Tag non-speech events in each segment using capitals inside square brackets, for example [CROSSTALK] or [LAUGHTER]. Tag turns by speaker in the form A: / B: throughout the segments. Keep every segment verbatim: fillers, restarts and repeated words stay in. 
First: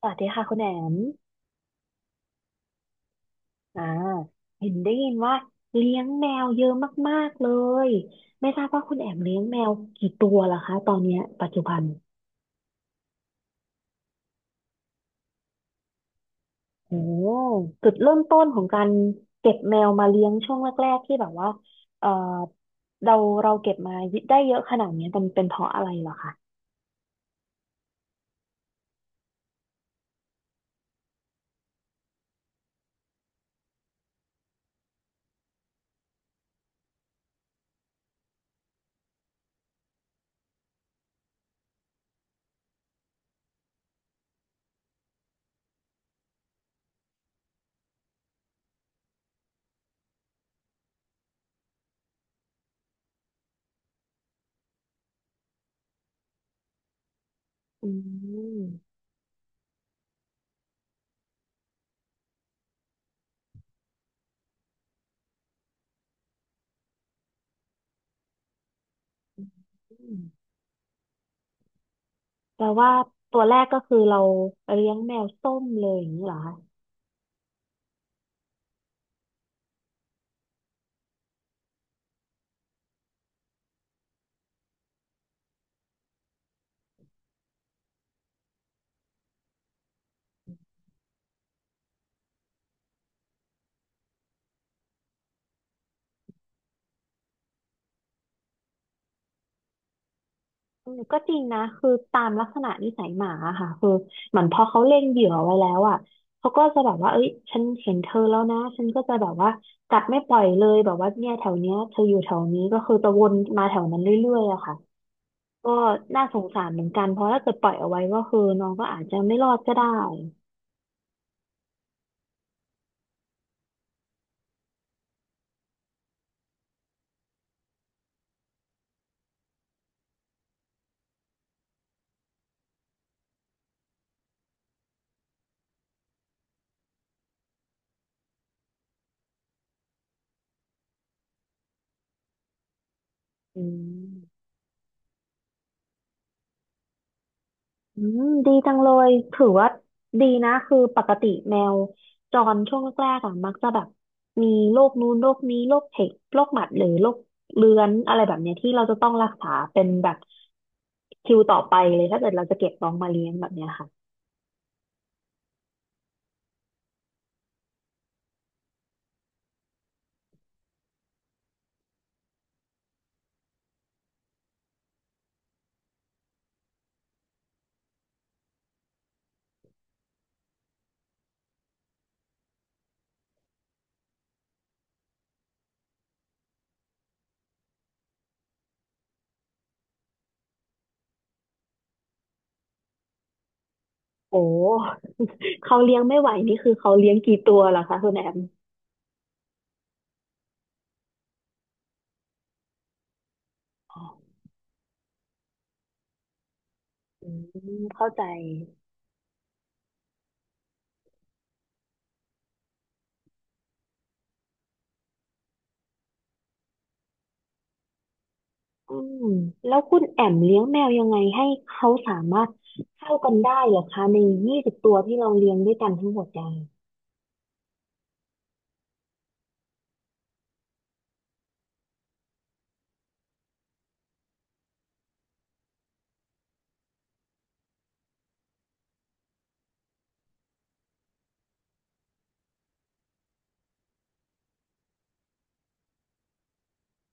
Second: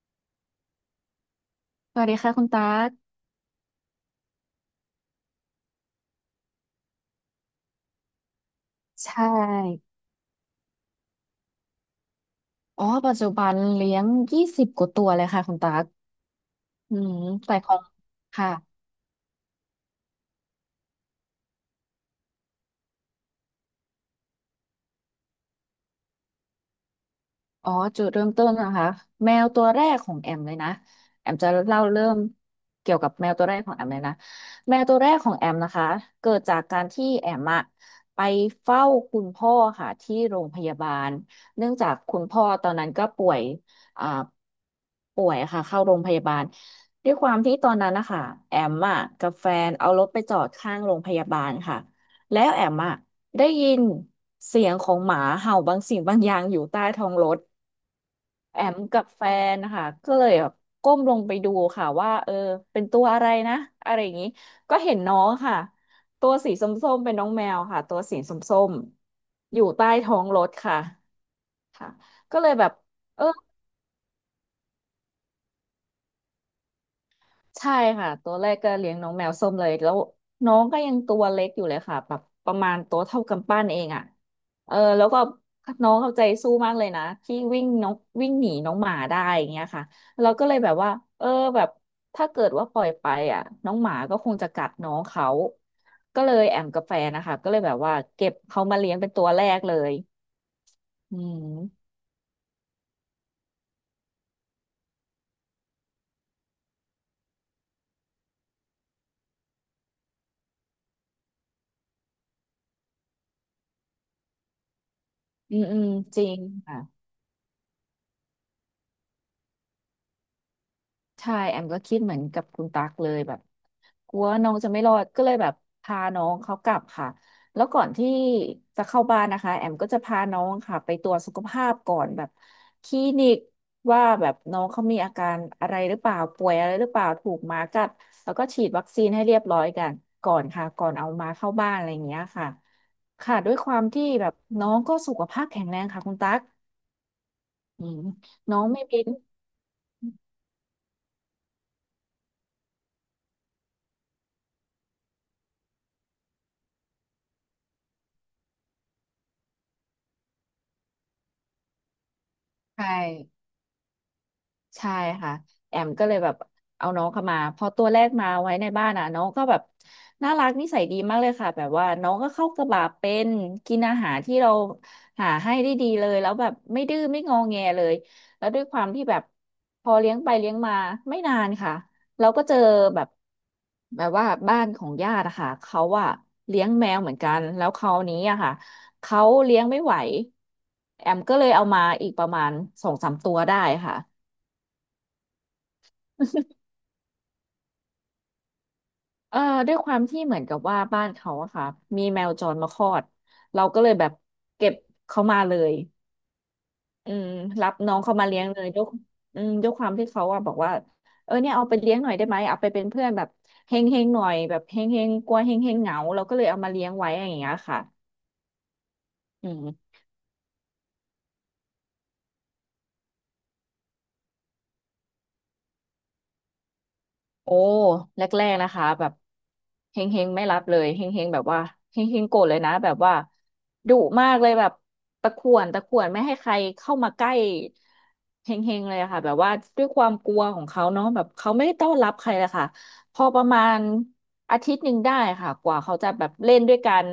A: สวัสดีค่ะคุณแอม
B: สวัสดีค่ะคุณตั๊ก
A: อ่าเห็นได้ยินว่าเลี้ยงแมวเยอะมากๆเลย ไม่ทราบว่าคุณแอม
B: ใช่
A: เลี้ยงแมวกี่ตัวล่ะคะตอนเนี้ยปัจจุบัน
B: อ๋อปัจจุบันเลี้ยงยี่สิบกว่าตัวเลยค่ะคุณตั๊กอื
A: โอ้
B: มแต่ของ
A: จุดเริ่มต้น
B: ค่ะ
A: ของการเก็บแมวมาเลี้ยงช่วงแรกๆที่แบบว่าเออเราเราเก็บมาได้เยอะขนาดเนี้ยมันเป็นเพราะอะไรเหรอคะ
B: อ๋อจุดเริ่มต้นนะคะแมวตัวแรกของแอมเลยนะแอมจะเล่าเริ่มเกี่ยวกับแมวตัวแรกของแอมเลยนะแมวตัวแรกของแอมนะคะเกิดจากการที่แอมอะไปเฝ้าคุณพ่อค่ะที่โรงพยาบาลเนื่องจากคุณพ่อตอนนั้นก็ป่วยอ่าป่วยค่ะเข้าโรงพยาบาลด้วยความที่ตอนนั้นนะคะแอมอะกับแฟนเอารถไปจอดข้างโรงพยาบาลค่ะแล้วแอมอะได้ยินเสียงของหมาเห่าบางสิ่งบางอย่างอยู่ใต้ท้องรถ
A: อื
B: แอม
A: ม
B: กับแฟนนะคะก็เลยแบบก้มลงไปดูค่ะว่าเออเป็นตัวอะไรนะอะไรอย่างนี้ก็เห็นน้องค่ะตัวสีส้มๆเป็นน้องแมวค่ะตัวสีส้มๆอยู่ใต้ท้องรถค่ะค่ะก็เลย
A: แป
B: แบ
A: ล
B: บ
A: ว่า
B: เออ
A: ตัวแรกก็คือเราเลี้ยงแมวส้มเลยอย่างนี้เหรอ
B: ใช่ค่ะตัวแรกก็เลี้ยงน้องแมวส้มเลยแล้วน้องก็ยังตัวเล็กอยู่เลยค่ะแบบประมาณตัวเท่ากำปั้นเองอ่ะเออแล้วก็น้องเอาใจสู้มากเลยนะที่วิ่งน้องวิ่งหนีน้องหมาได้อย่างเงี้ยค่ะเราก็เลยแบบว่าเออแบบถ้าเกิดว่าปล่อยไปอ่ะน้องหมาก็คงจะกัดน้องเขาก็เลยแอมกับแฟนนะคะก็เลยแบบว่าเก็บเขามาเลี้ยงเป็นตัวแรกเลย
A: อืม
B: อื
A: ก็จริงนะคือ
B: ม
A: ตามลักษณะนิสัยหมาอะค่ะคือเหมือนพอเขาเล็งเหยื่อไว้แล้วอ่ะเขาก็จะแบบว่าเอ้ยฉันเห็นเธอแล้วนะฉันก็จะแบบว่ากัดไม่ปล่อยเลยแบบว่าเนี่ยแถวเนี้ยเธออยู่แถวนี้ก็คือจะวนมาแถวนั้นเรื่อยๆอะค่ะ
B: อืม
A: ก็
B: อืมจ
A: น่า
B: ริ
A: ส
B: ง
A: งสาร
B: ค่ะ
A: เหมือนกันเพราะถ้าเกิดปล่อยเอาไว้ก็คือน้องก็อาจจะไม่รอดก็ได้
B: ใช่แอมก็คิดเหมือนกับคุณตั๊กเลยแบบ กลัวน้องจะไม่รอดก็เลยแบบพาน้องเขากลับค่ะแล้วก่อนที่จะเข้าบ้านนะคะแอมก็จะพาน้องค่ะไปตรวจสุขภาพก่อนแบบคลินิกว่าแบบน้องเขามีอาการอะไรหรือเปล่าป่วยอะไรหรือเปล่าถูกหมากัดแล้วก็ฉีดวัคซีนให้เรียบร้อยกันก่อนค่ะก่อนเอามาเข้าบ้านอะไรอย่างเงี้ยค่ะค่ะด้วย
A: อื
B: ความที่แบบ
A: ม
B: น้องก็สุขภาพแข็งแรงค่ะคุณตั๊กอื
A: อื
B: ม
A: มดี
B: น้อง
A: จัง
B: ไม่
A: เล
B: เป็น
A: ยถือว่าดีนะคือปกติแมวจรช่วงแรกๆอะมักจะแบบมีโรคนู้นโรคนี้โรคเห็บโรคหมัดหรือโรคเรื้อนอะไรแบบเนี้ยที่เราจะต้องรักษาเป็นแบบคิวต่อไปเลยถ้าเกิดเราจะเก็บ
B: ใช
A: น้องมาเลี้ยง
B: ่
A: แบบเนี้ยค่ะ
B: ใช่ค่ะแอมก็เลยแบบเอาน้องเข้ามาพอตัวแรกมาไว้ในบ้านอ่ะน้องก็แบบน่ารักนิสัยดีมากเลยค่ะแบบว่าน้องก็เข้ากระบะเป็นกินอาหารที่เราหาให้ได้ดีเลยแล้วแบบไม่ดื้อไม่งอแงเลยแล้วด้วยความที่แบบพอเลี้ยงไปเลี้ยงมาไม่นานค่ะเราก็เจอแบบแบบว่าบ้านของญาติอะค่ะเขาอะเลี้ยงแมวเหมือนกันแล้วคราวนี้อะค่ะเขาเลี้ยงไม่ไหวแอมก็เลยเอามาอีกประมาณสองสามตัวได้ค่ะ
A: โอ้ [LAUGHS] เขาเลี้ยงไม่ไหวนี่คือเขาเลี้ยงกี่ตัวล่ะคะคุณแอม
B: เอ่อด้วยความที่เหมือนกับว่าบ้านเขาอะค่ะมีแมวจรมาคลอดเราก็เลย
A: อ๋อ
B: แบบเก็บเขามาเลยอื
A: อื
B: มรับ
A: ม
B: น้อง
A: เข้า
B: เขา
A: ใจ
B: มาเลี้ยงเลยด้วยอืมด้วยความที่เขาอะบอกว่าเออเนี่ยเอาไปเลี้ยงหน่อยได้ไหมเอาไปเป็นเพื่อนแบบเฮงเฮงหน่อยแบบเฮงเฮงกลัวเฮงเฮงเหงาเราก็เลยเอามาเลี้ยงไว้อย่างเงี้ยค่ะ
A: อืม
B: อื
A: แล้ว
B: ม
A: คุณแอมเลี้ยงแมวยังไงให้เขาสามารถเข้ากันได้เหรอคะในยี่สิบตัวที่เราเลี้ยงด้วยกันทั้งหมดเนี่ย
B: โอ้แรกๆนะคะแบบเฮงเฮงไม่รับเลยเฮงเฮงแบบว่าเฮงเฮงโกรธเลยนะแบบว่าดุมากเลยแบบตะข่วนตะข่วนไม่ให้ใครเข้ามาใกล้เฮงเฮงเลยอะค่ะแบบว่าด้วยความกลัวของเขาเนาะแบบเขาไม่ได้ต้อนรับใครเลยค่ะพอประมาณอาทิตย์หนึ่งได้ค่ะกว่าเขาจะแบบเล่นด้วยกัน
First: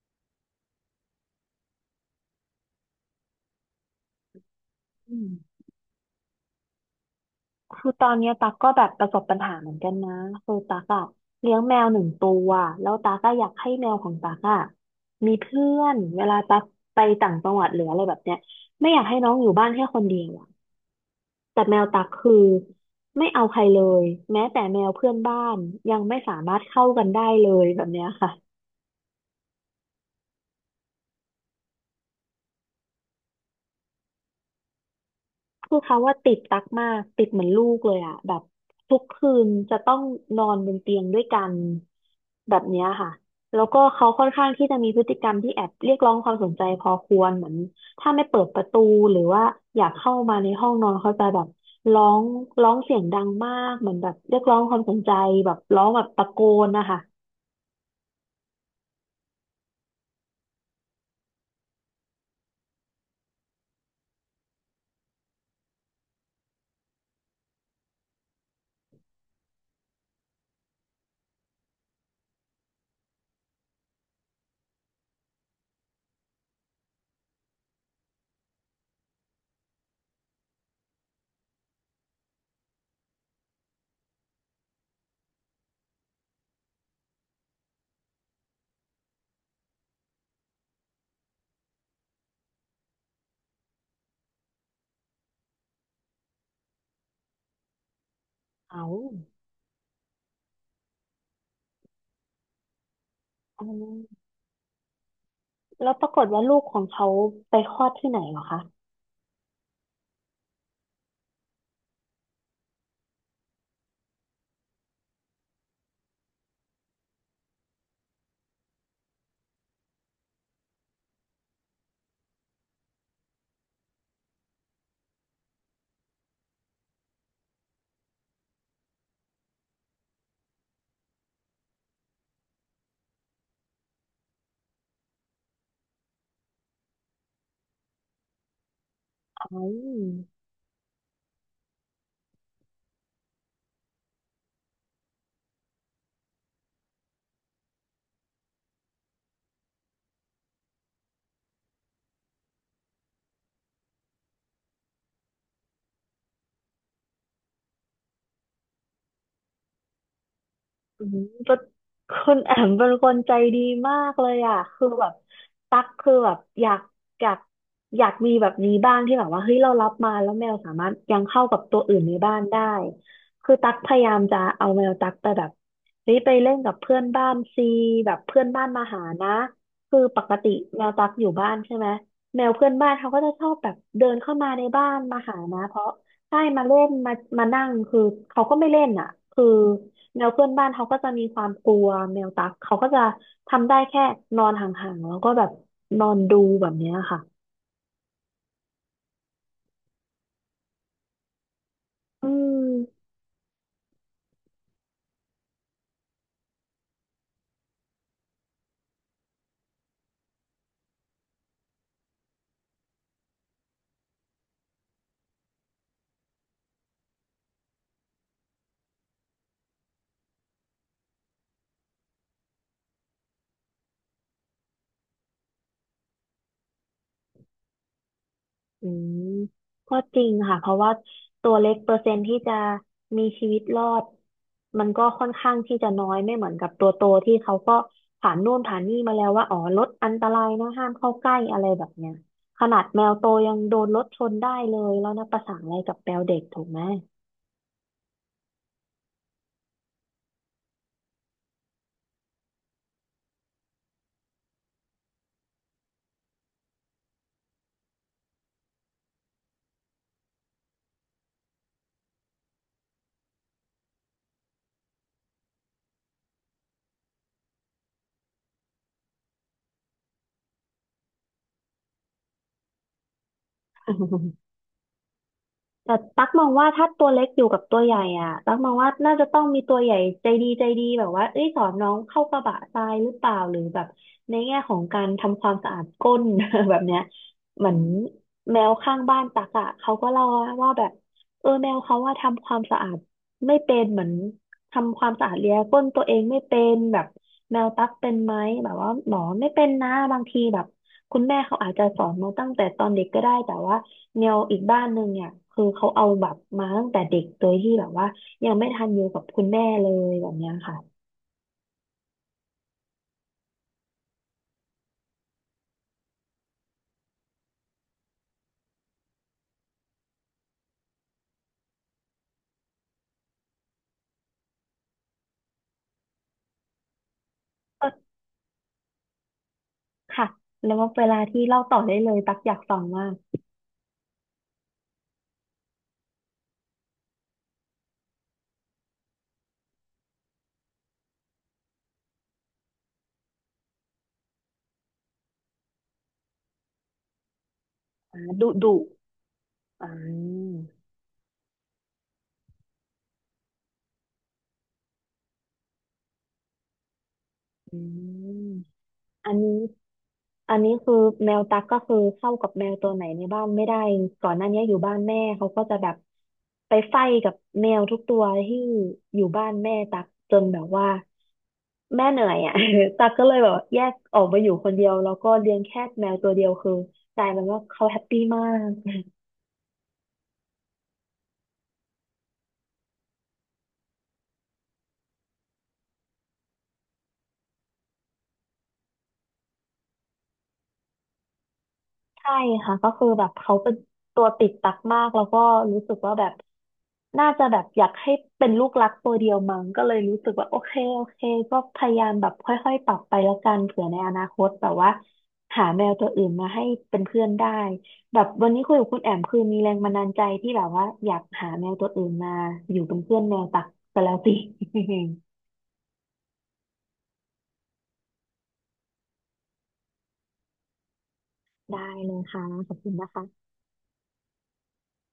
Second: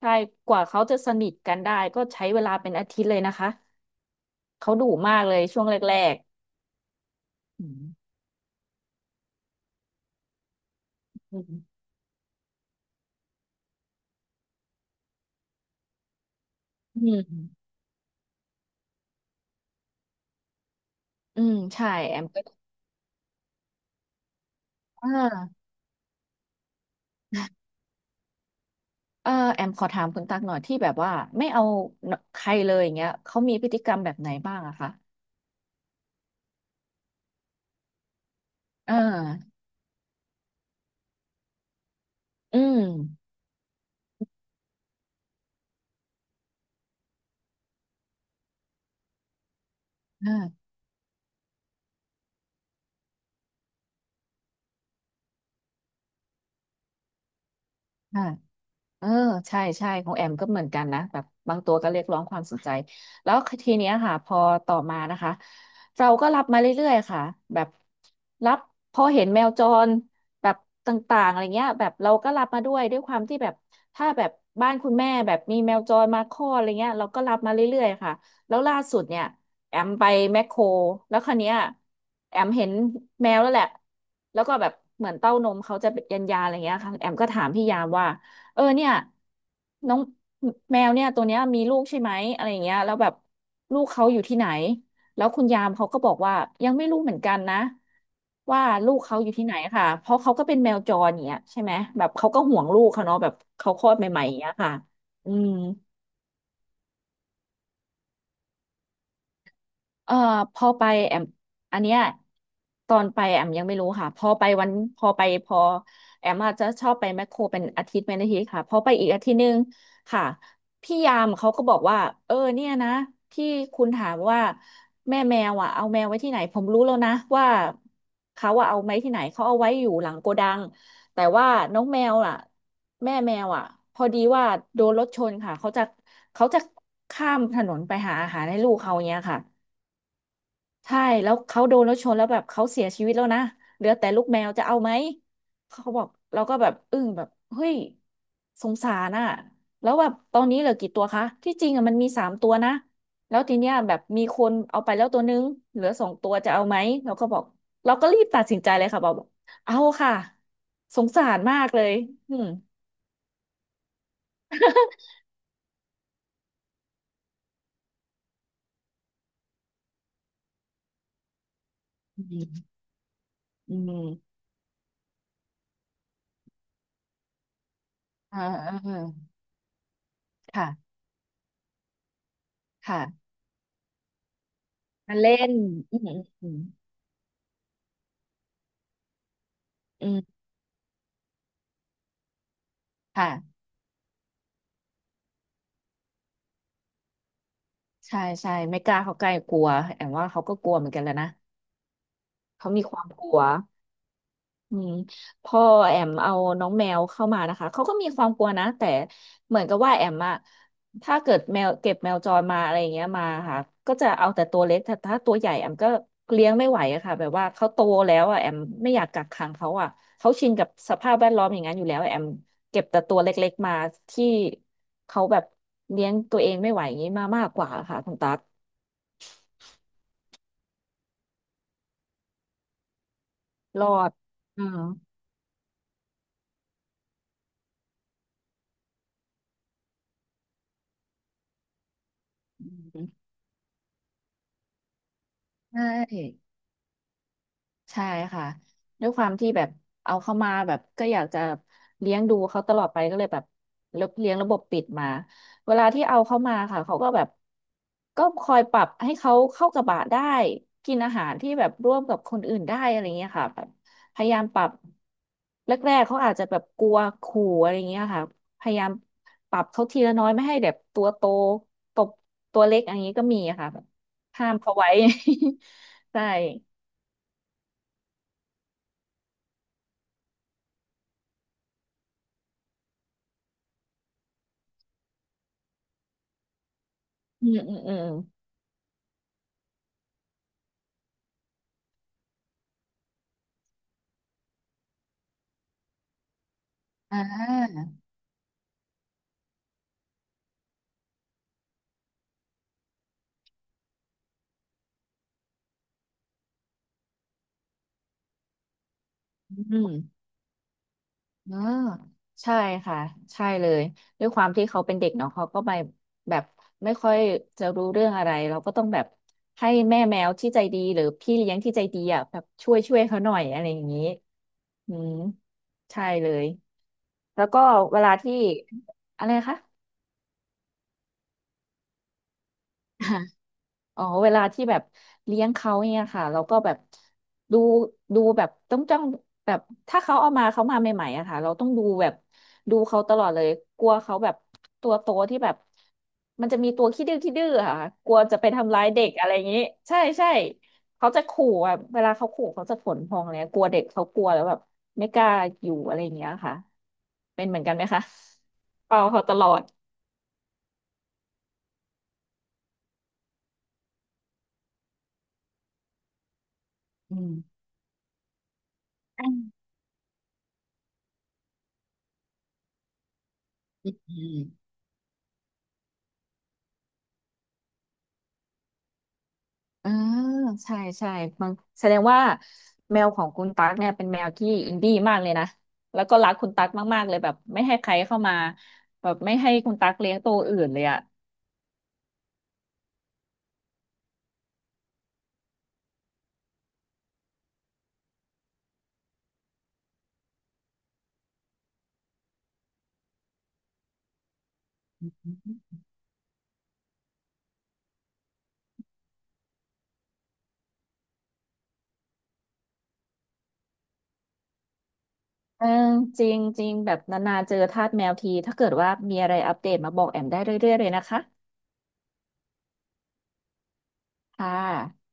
B: ใช่กว่าเขาจะสนิทกันได้ก็ใช้เวลาเป็นอาทิตย์เลยนะคะเขาดุมา
A: อื
B: ก
A: ม
B: เลยช่วงแรกๆอืม
A: คือตอนเนี้ยตั๊กก็แบบประสบปัญหาเหมือนกันนะคือตั๊กอะ
B: อื
A: เลี้ยงแม
B: ม
A: วหนึ่งตัวแล้วตั๊กก็อยากให้แมวของตั๊กอะมีเพื่อนเวลาตั๊กไป
B: อื
A: ต่างจังหวัด
B: ม
A: หรืออะไรแบบเนี้ยไม่อยากให้น้องอยู่บ้านแค่คนเดียวอะ
B: อืม
A: แต่แมว
B: ใช่
A: ตั๊ก
B: แอม
A: คือไม่เอาใครเลยแม้แต่แมว
B: อ่
A: เพื่อนบ้าน
B: า
A: ยังไม่สามารถเข้ากันได้เลยแบบเนี้ยค่ะ
B: เออแอมขอถามคุณตักหน่อยที่แบบว่าไม่เอาใครเลยอย่างเงี้ยเขา มีพฤติกรรมแบบไหนบ้างอะคะ
A: คือเขาว่าติดตักมากติดเหมือนลูกเลยอะแบบ
B: เอ่า
A: ทุกคืนจะต้องนอนบนเตียงด้วยกันแบ
B: อื
A: บเนี้
B: ม
A: ยค่ะแล้วก็เขาค่อนข้างที่จะมีพฤติกรรมที่แอบเรียกร้องความสนใจพอควรเหมือนถ้าไม่เปิดประตูหรือว่าอยากเข้ามาใน
B: อ
A: ห้องนอนเขาจะแบบร้องร้องเสียงดังมากเหมือนแบบเรียกร้องความสนใจแบบร้องแบบตะโกนนะคะ
B: ่า เออใช่ใช่ของแอมก็เหมือนกันนะแบบบางตัวก็เรียกร้องความสนใจแล้วทีเนี้ยค่ะพอต่อมานะคะเราก็รับมาเรื่อยๆค่ะแบบรับพอเห็นแมวจรแบบต่างๆอะไรเงี้ยแบบเราก็รับมาด้วยด้วยความที่แบบถ้าแบบบ้านคุณแม่แบบมีแมวจรมาคลอดอะไรเงี้ยเราก็รับมาเรื่อยๆค่ะแล้วล่าสุดเนี่ยแอมไปแมคโครแล้วคันเนี้ยแอมเห็นแมวแล้วแหละแล้วก็แบบเหมือนเต้านมเขาจะเป็นยันยาอะไรเงี้ยค่ะแอมก็ถามพี่ยามว่า เออเนี่ยน้องแมวเนี่ยตัวเนี้ยมีลูกใช่ไหมอะไรอย่างเงี้ยแล้วแบบลูกเขาอยู่ที่ไหนแล้วคุณยามเขาก็บอกว่ายังไม่รู้เหมือนกันนะว่า
A: เอา
B: ลูกเขาอยู่ที่ไหนค่ะเพราะเขาก็เป็นแมวจรอย่างเงี้ยใช่ไหมแบบเขาก็ห่วงลูกเขาเนาะแบบ
A: อ๋อ
B: เขาคลอดใหม่ๆอย่างเงี้ยค่ะอืม
A: แล้วปรากฏว่าลูกของเขาไปคลอดที่ไหนเหรอคะ
B: เอ่อพอไปแอมอันเนี้ยตอนไปแอมยังไม่รู้ค่ะพอไปวันพอไปพอแอมอาจจะชอบไปแมคโครเป็นอาทิตย์เป็นอาทิตย์ค่ะพอไปอีกอาทิตย์หนึงค่ะพี่ยามเขาก็บอกว่าเออเนี่ยนะที่คุณถามว่าแม่แมวอ่ะเอาแมวไว้ที่ไหนผมรู้แล้วนะว่าเขาว่าเอาไว้ที่ไหนเขาเอาไว้อยู่หลังโกดังแต่ว่าน้องแมวอ่ะแม่แมวอ่ะพอดีว่าโดนรถชนค่ะเขาจะเขาจะข้ามถนนไปหาอาหารให้ลูกเขาอย่างเงี้ยค่ะ
A: เอา
B: ใช่แล้วเขาโดนรถชนแล้วแบบเขาเสียชีวิตแล้วนะเหลือแต่ลูกแมวจะเอาไหมเขาบอกเราก็แบบอึ้งแบบเฮ้ยสงสารน่ะแล้วแบบตอนนี้เหลือกี่ตัวคะที่จริงอ่ะมันมีสามตัวนะแล้วทีเนี้ยแบบมีคนเอาไปแล้วตัวนึงเหลือสองตัวจะเอาไหมเราก็บอกเราก็รีบตัดสินใจเลยค่ะบอกเอาค่ะส
A: อื
B: ง
A: ม
B: สาร
A: ก็
B: มากเลย
A: คุ
B: อื
A: ณ
B: ม
A: แอมเป็นคนใจดีมากเลยอ่ะคือแบบตักคือแบบอยากอยากอยากมีแบบนี้บ้างที่แบบว่าเฮ้ยเรารับมาแล้วแมวสามารถยังเข้ากับตัวอื่นใน
B: อื
A: บ้านได้
B: ม
A: คือตั
B: อื
A: กพยายาม
B: ม
A: จะเอาแมวตักไปแบบเฮ้ยไปเล่นกับเพื่อนบ้านซีแบบ
B: อ่า
A: เพื่อนบ้าน
B: อ่า
A: มา
B: อ่า
A: หานะคือปกติแมว
B: ค่ะ
A: ตักอยู่บ้านใช่ไหมแมวเพื่อนบ้าน
B: ค่ะ
A: เขาก็จะชอบแบบเดินเข้ามาในบ้าน
B: มา
A: มา
B: เล่
A: หา
B: น
A: นะเพราะ
B: อืม
A: ใช่
B: อืม
A: มาเล่นมามานั่งคือเขาก็ไม่เล่นอ่ะคือ
B: อื
A: แมว
B: ม
A: เพื่อนบ้านเขาก็จะมีความกลัวแมวตักเขาก็จะ
B: ค่ะ
A: ทำได้แค่นอนห่างๆ แล้วก็แบบนอนดูแบบเนี้ยค่ะ
B: ใช่ใช่ไม่กล้าเขาใกล้กลัวแอมว่าเขาก็กลัวเหมือนกันแหล้วนะ
A: อื
B: เขามีควา
A: ม
B: มกลัวอืมพอแอมเอาน้องแมวเข้ามานะคะเขาก็มีความกลัวนะแต่เหมือนกับว่าแอมอะถ้าเกิดแมวเก็บแมวจรมาอะไรอย่างเงี้ยมาค่ะก็จะเอาแต่ตัวเล็กแต่ถ้าตัวใหญ่แอมก็เลี้ยงไม่ไหวอะค่ะแบบว่าเขาโตแล้วอะแอมไม่อยากกักขังเขาอะเขาชินกับสภาพแวดล้อมอย่างนั้นอยู่แล้วแอมเก็บแต่ตัวเล็กๆมาที่เขาแบบเลี้ยงตัวเองไม่ไหวอย่างนี้มามากกว่าค่ะคุณตั๊ก
A: อืมก็จริงค่ะเพราะว่าตัวเล็กเปอร์เซ็นต์ที่จะมีชีวิตร
B: ร
A: อ
B: อ
A: ด
B: ดอื
A: มันก็ค่อนข้างที่จะน้อยไม่เหมือนกับตัวโตที่เขาก็ผ่านนู่นผ่านนี่มาแล้วว่าอ๋อรถอันตรายนะห้ามเข้าใกล้อะไรแบบเนี้ยข
B: อื
A: นาดแม
B: ม
A: วโตยังโดนรถชนได้เลยแล้วนะประสานอะไร
B: ใช่
A: กับแมวเด็กถูกไหม
B: ใช่ค่ะด้วยความที่แบบเอาเข้ามาแบบก็อยากจะเลี้ยงดูเขาตลอดไปก็เลยแบบเลี้ยงระบบปิดมาเวลาที่เอาเข้ามาค่ะเขาก็แบบก็คอยปรับให้เขาเข้ากับบะได้กินอาหารที่แบบร่วมกับคนอื่นได้อะไรเงี้ยค่ะแบบพยายามปรับแรกๆเขาอาจจะแบบกลัวขู่อะไรเงี้ยค่ะพยายามปรับเขาทีละน้อยไม่ให้แบบตัวโตตบตัวเล็กอันนี้ก็มีอะค่ะแบบ
A: [LAUGHS]
B: ห้ามเขาไว้
A: แต่
B: [LAUGHS] ใช่
A: ตั๊กมองว่าถ้าตัวเล็กอยู่กับตัวใหญ่อ่ะตั๊กมองว่าน่าจะต้องมีตัวใหญ่ใจดีใจดีแบบว่าเอ้ยสอนน้องเข้ากระบะทรายหรือเปล่าหรือแบบในแง่ของการทำความสะอาดก้น [LAUGHS] แบบเนี้ย
B: อืม
A: เหมือ
B: อื
A: น
B: มอืม
A: แมวข้างบ้านตั๊กอ่ะเขาก็เล่าว่าแบบเออแมวเขาว่าทำความสะอาดไม่เป็นเหมือน ทำความสะอาดเลียก้นตัวเองไม่เป็นแบบ
B: อ่
A: แมว
B: า
A: ตั๊กเป็นไหมแบบว่าหมอไม่เป็นนะบางทีแบบคุณแม่เขาอาจจะสอนมาตั้งแต่ตอนเด็กก็ได้แต่ว่าแมวอีกบ้านหนึ่งเนี่ยคือเขาเอาแบบมาตั้งแต่เด็กโดยที่แบบว่ายังไม่ทันอยู่กับคุณ
B: อื
A: แม่เล
B: ม
A: ยแบบเนี้ยค่ะ
B: เออใช่ค่ะ ใช่เลยด้วยความที่เขาเป็นเด็กเนาะเขาก็ไปแบบไม่ค่อยจะรู้เรื่องอะไรเราก็ต้องแบบให้แม่แมวที่ใจดีหรือพี่เลี้ยงที่ใจดีอ่ะแบบช่วยช่วยเขาหน่อยอะไรอย่างนี้อืมใช่เลยแล้วก็
A: ก็
B: เวลาที่อะไรนะคะ
A: ค่ะแล้วว่าเวลาที่เล่าต่อได้เลยตักอยากฟังมาก
B: อ๋อเวลาที่แบบเลี้ยงเขาเนี่ยค่ะเราก็แบบดูดูแบบต้องจ้องแบบถ้าเขาเอามาเขามาใหม่ๆอะค่ะเราต้องดูแบบดูเขาตลอดเลยกลัวเขาแบบตัวโตที่แบบมันจะมีตัวขี้ดื้อขี้ดื้ออะค่ะกลัว
A: อ่า
B: จะไป
A: ดุดุ
B: ทำร้ายเด็กอะไรอย่างนี้
A: อ่
B: ใช่ใช่
A: า
B: เขาจะขู่อะเวลาเขาขู่เขาจะขนพองเลยกลัวเด็กเขากลัวแล้วแบบไม่กล้าอยู่อะไรอย่างเงี้ยค่ะเป็นเหมือนกัน
A: อื
B: ไหมคะ
A: ม
B: เฝ้าเขา
A: อั
B: ต
A: น
B: ลอ
A: นี้
B: ด
A: อันนี้คือแมวตั๊กก็คือเข้ากับแมวตัวไหนในบ้านไม่ได้ก่อนหน้านี้อยู่บ้านแม่เขาก็จะแบบไปไฟ
B: อื
A: กับ
B: ม
A: แมวทุกตัวที่อยู่บ้านแม่ตั๊กจนแบบว่าแม่เหนื่อยอ่ะ [LAUGHS] ตั๊กก็เลยแบบแย
B: อื
A: กออกมาอยู่
B: ม
A: คนเดียวแล้วก็เลี้ยงแค่แมวตัวเดียวคือกลายเป็นว่าเขาแฮปปี้มาก
B: อ่าใช่ใช่บางแสดงว่าแมวของคุณตั๊กเนี่ยเป็นแมวที่อินดี้มากเลยนะแล้วก็รักคุณตั๊กมากๆเลยแบบไม่ให้ใครเข้ามาแบบไม่ให้คุณตั๊กเลี้ยงตัวอื่นเลยอ่ะ
A: ใช่ค่ะก็คือแบบเขาเป็นตัวติดตักมากแล้วก็รู้สึกว่าแบบน่าจะแบบอยากให้เป็นลูกรักตัวเดียวมั้งก็เลยรู้สึกว่าโอเคโอเคก็พยายามแบบค่อยๆปรับไปแล้วกันเผื่อในอนาคตแบบว่าหาแมวตัวอื่นมาให้เป็นเพื่อนได้แบบวันนี้คุยกับคุณแอมคือมีแรงบันดาลใจที่แบบว่าอยากหาแมวตัวอื่นมาอยู่เป็นเพื่อนแมวตักไปแล้วสิ
B: เออจริงจริงแบบนานๆเจอทาสแมวทีถ้าเกิดว่ามีอะไรอัปเดตมาบอกแอมได้เรื่อยๆเลยนะคะ
A: [LAUGHS] ได้เลยค่ะขอบคุณนะคะ
B: ค่ะ